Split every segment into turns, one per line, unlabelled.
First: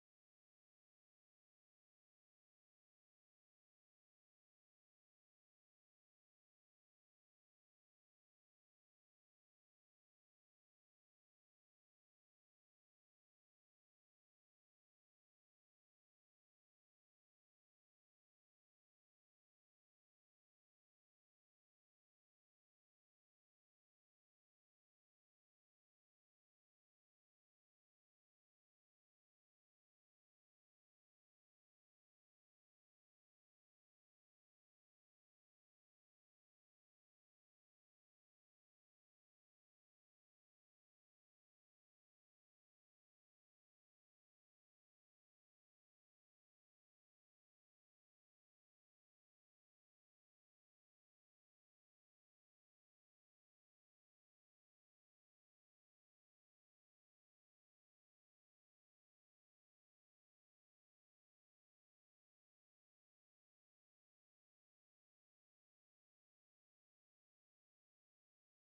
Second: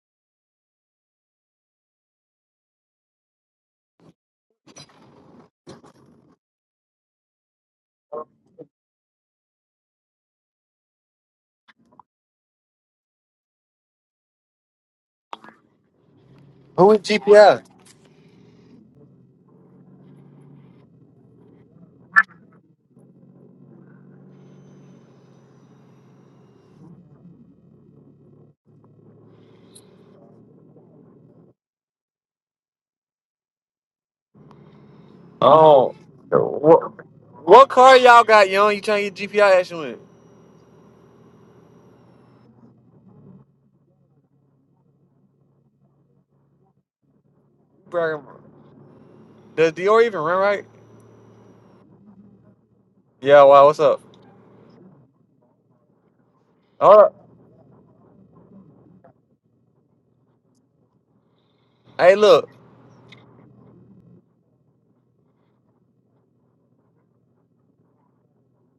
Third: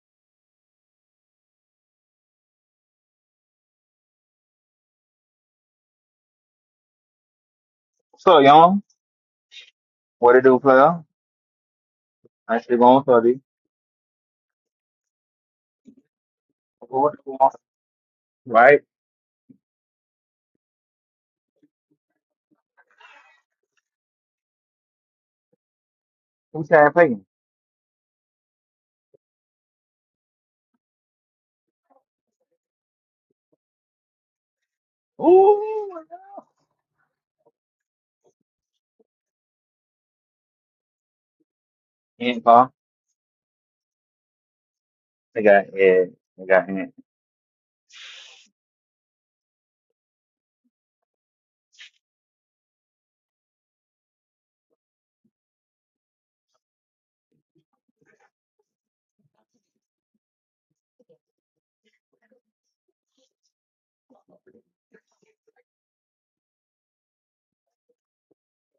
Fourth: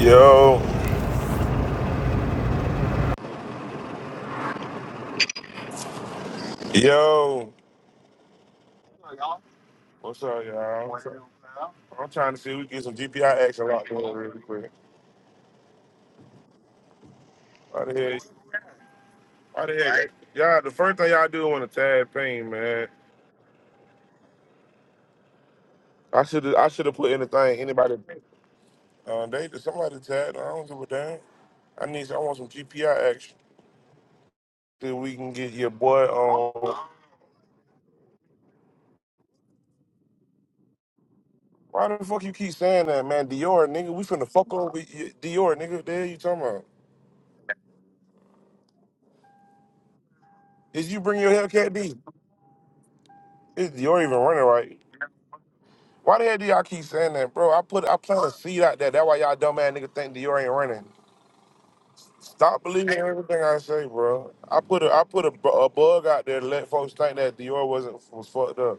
Yo, yo,
So, young,
what's
what
up,
it do,
y'all?
player?
What's up? I'm trying to see if we can
Actually
get some
going for the
GPI action locked in really quick.
Who is
what it do,
GPI?
Why the heck?
right?
Why the heck? Y'all, the first thing y'all do when a tag pain, man. I should
Who's
I
trying
should
to
have put
play?
anything anybody. Uh, they somebody tagged. I don't give a damn. I need. I want some GPI action. Then we can get your
Ooh,
Oh,
my
boy
God.
on.
what, what car y'all got, young? You trying to get GPI action with?
Why the fuck you
Ant
keep
car.
saying that, man? Dior, nigga, we finna fuck over with you-
They
Dior,
got
nigga. What The hell
Ed.
you talking
They
about?
got Ant.
Bro, Does Dior even run right?
Is you bring your Hellcat D?
Yeah, wow,
Is
what's up?
Dior even running right? Why the hell do y'all keep
All right.
saying that, bro? I put I plant a seed out there. That's why y'all dumb ass nigga think Dior ain't running.
Hey, look,
Stop believing everything I say, bro. I put a I put a, bu- a bug out there to let folks think that Dior wasn't was fucked up.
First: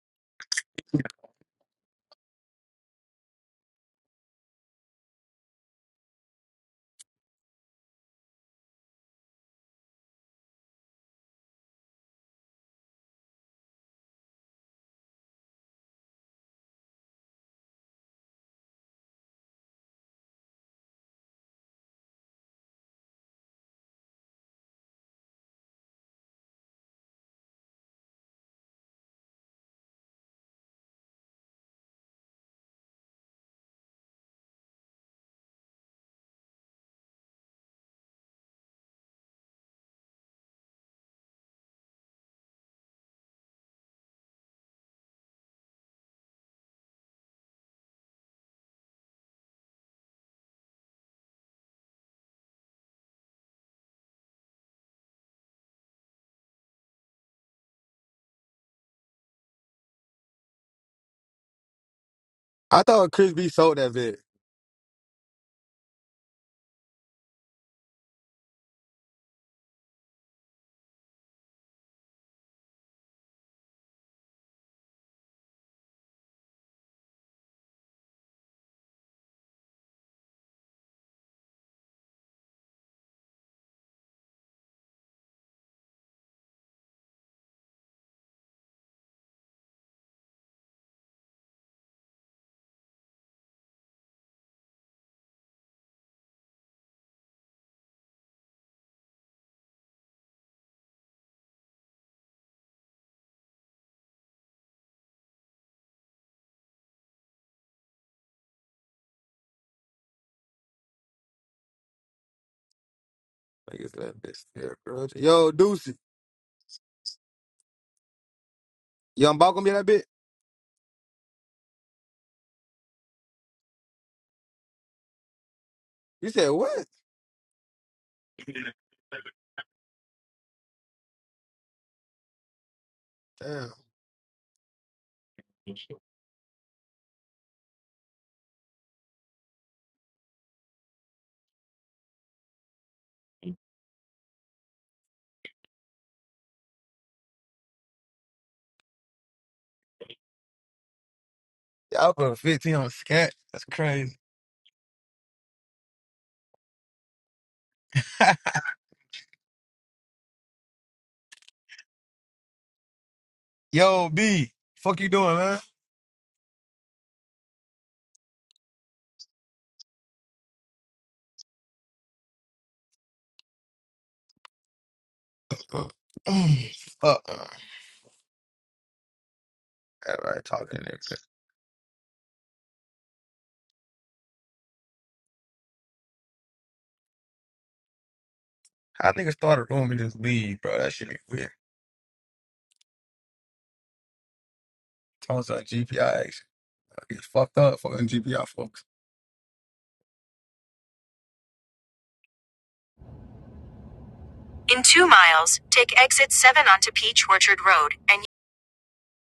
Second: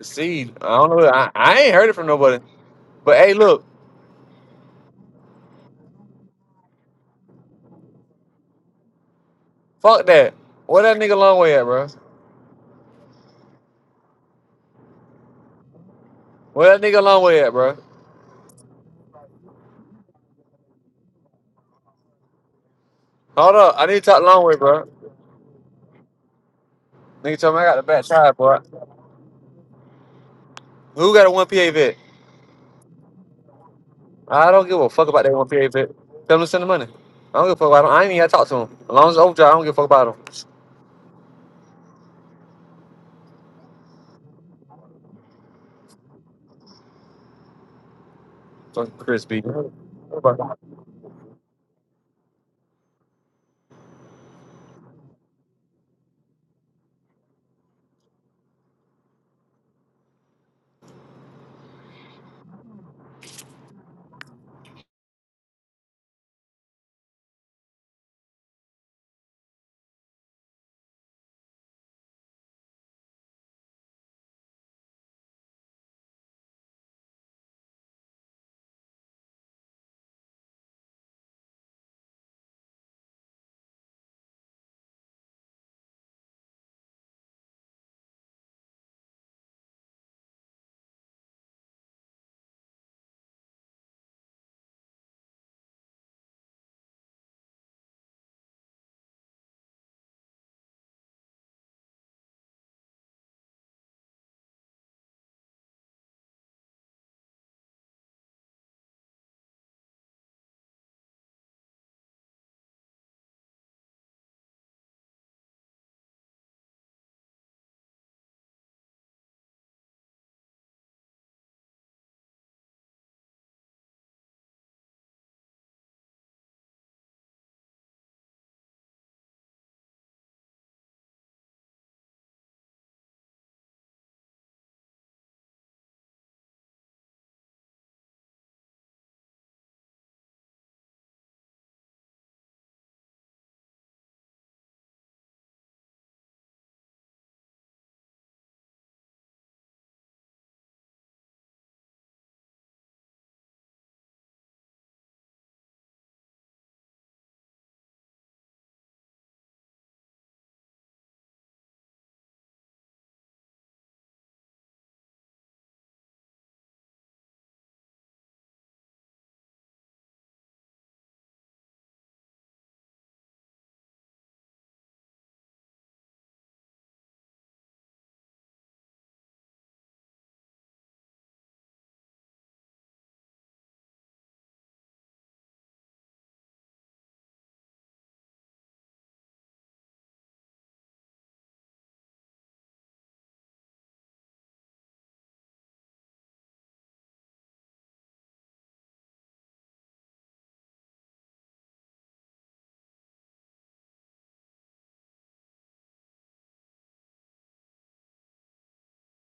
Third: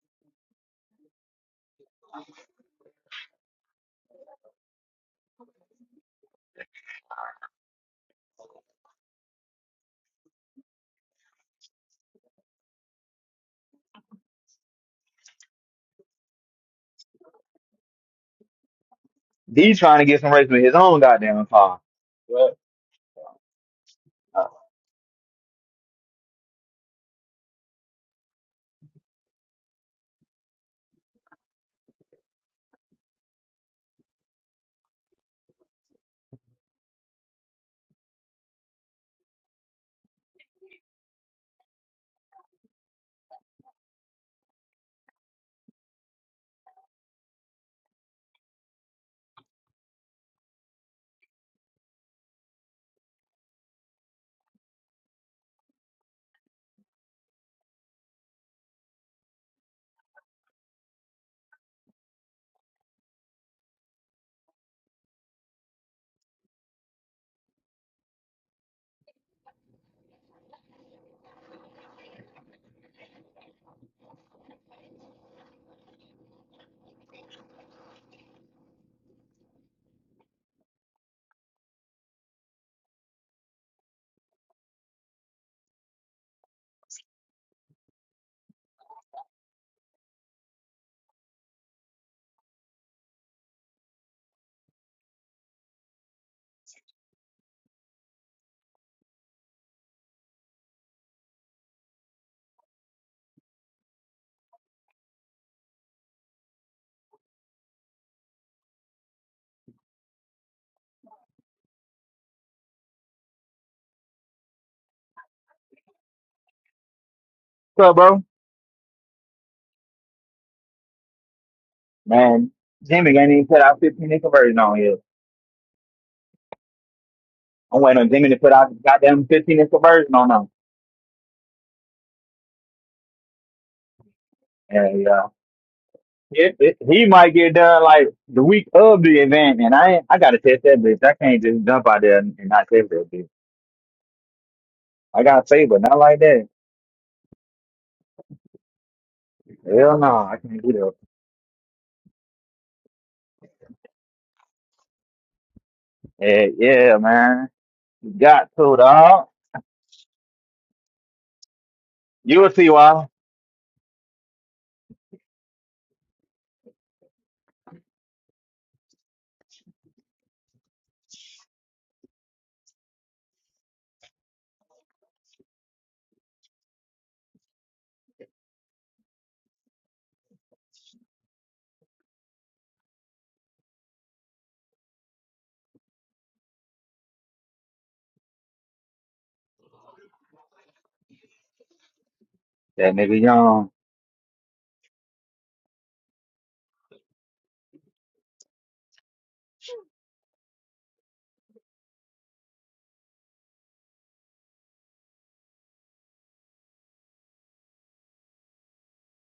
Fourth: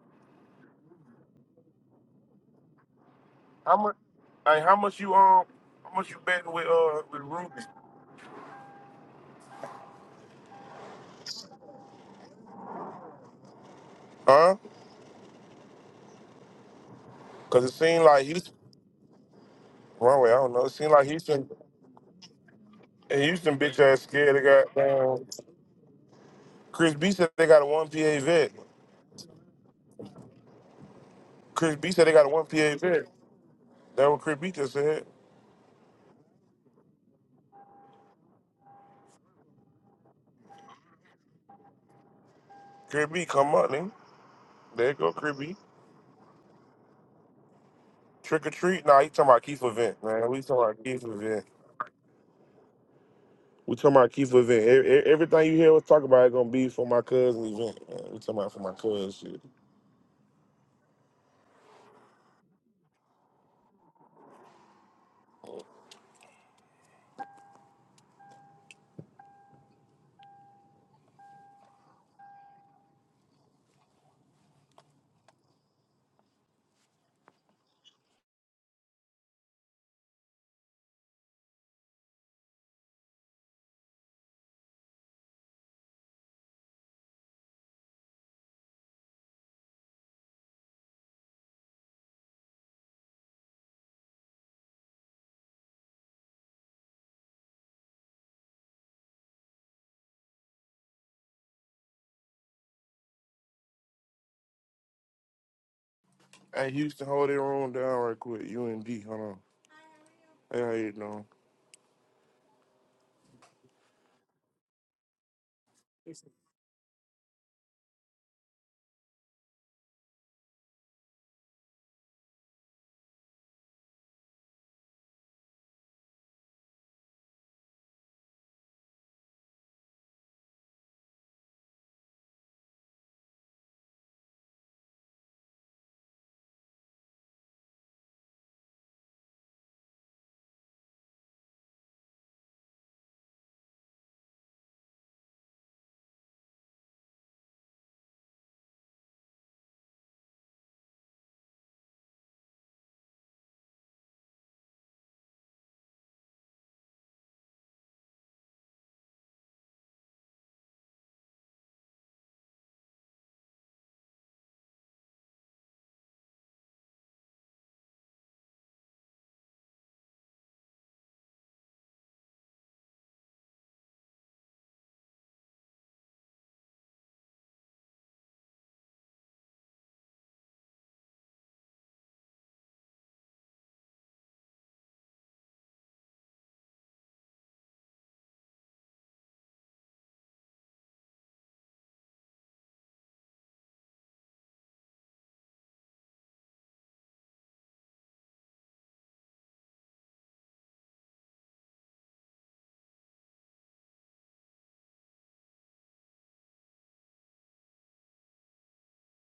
see, I don't know. I, I ain't heard it from nobody. But hey, look,
How much? Hey, how much you um? How much you betting with uh with Ruby?
fuck that. Where that nigga long way at, bro?
Huh?
Where that nigga long way at,
Cause it
bro?
seemed like he's
D trying to
wrong
get
way.
some
I
race
don't
with
know. It
his
seemed
own
like
goddamn
Houston
car. What?
and
Hold
Houston
up,
bitch
I need
ass
to talk
scared. They
Uh,
long way, bro.
got um, Chris B said
Nigga
they
told me
got
I
a
got the
one
back
PA
tire,
vet.
bro. Who got a 1PA
Chris B
vet?
said they got a one PA vet. That what Chris B
I don't
just
give a
said.
fuck about that 1PA vet. Tell him to send the money. I don't give a fuck about him. I ain't even got to talk to him. As long as it's overdrive, I don't give a fuck about him.
Chris B come up, nigga. There you go, creepy. Trick or treat?
Fucking
Nah, you talking about
crispy.
Keith event, man. We talking about Keith event. We talking about Keith event. E- e- Everything you hear us talk about is gonna be for my cousin event. Man. We talking about for my cousin shit.
I thought Chris B sold that bit.
Hey, Houston, hold their own down right quick. UND, hold on. Hey, how you doing?
Like it's that bitch. there, bro. Yo, Deucey.
bro?
Young Bob gonna be that bit?
Man, Jimmy ain't even put out 15 inch conversion on here.
You said what?
I'm waiting on Jimmy to put out the goddamn 15 inch conversion on him.
Damn.
And uh, it, it, he might get done like the week of the event, and I ain't, I gotta test that bitch. I can't just jump out there and, and not test that bitch. I gotta save, but not like that. Hell no, I can't do that.
Y'all put 15 on scat. That's crazy.
Yeah, yeah, man. You got to, dog. You will see why.
Yo, B. Fuck you doing, man? Fuck. Mm, fuck. Everybody talking in there. bro. How niggas started room and just leave, bro? That shit be weird.
That nigga young.
Talking about GPI action. I get fucked up fucking GPI folks. In two miles, take exit 7 onto Peach Orchard Road and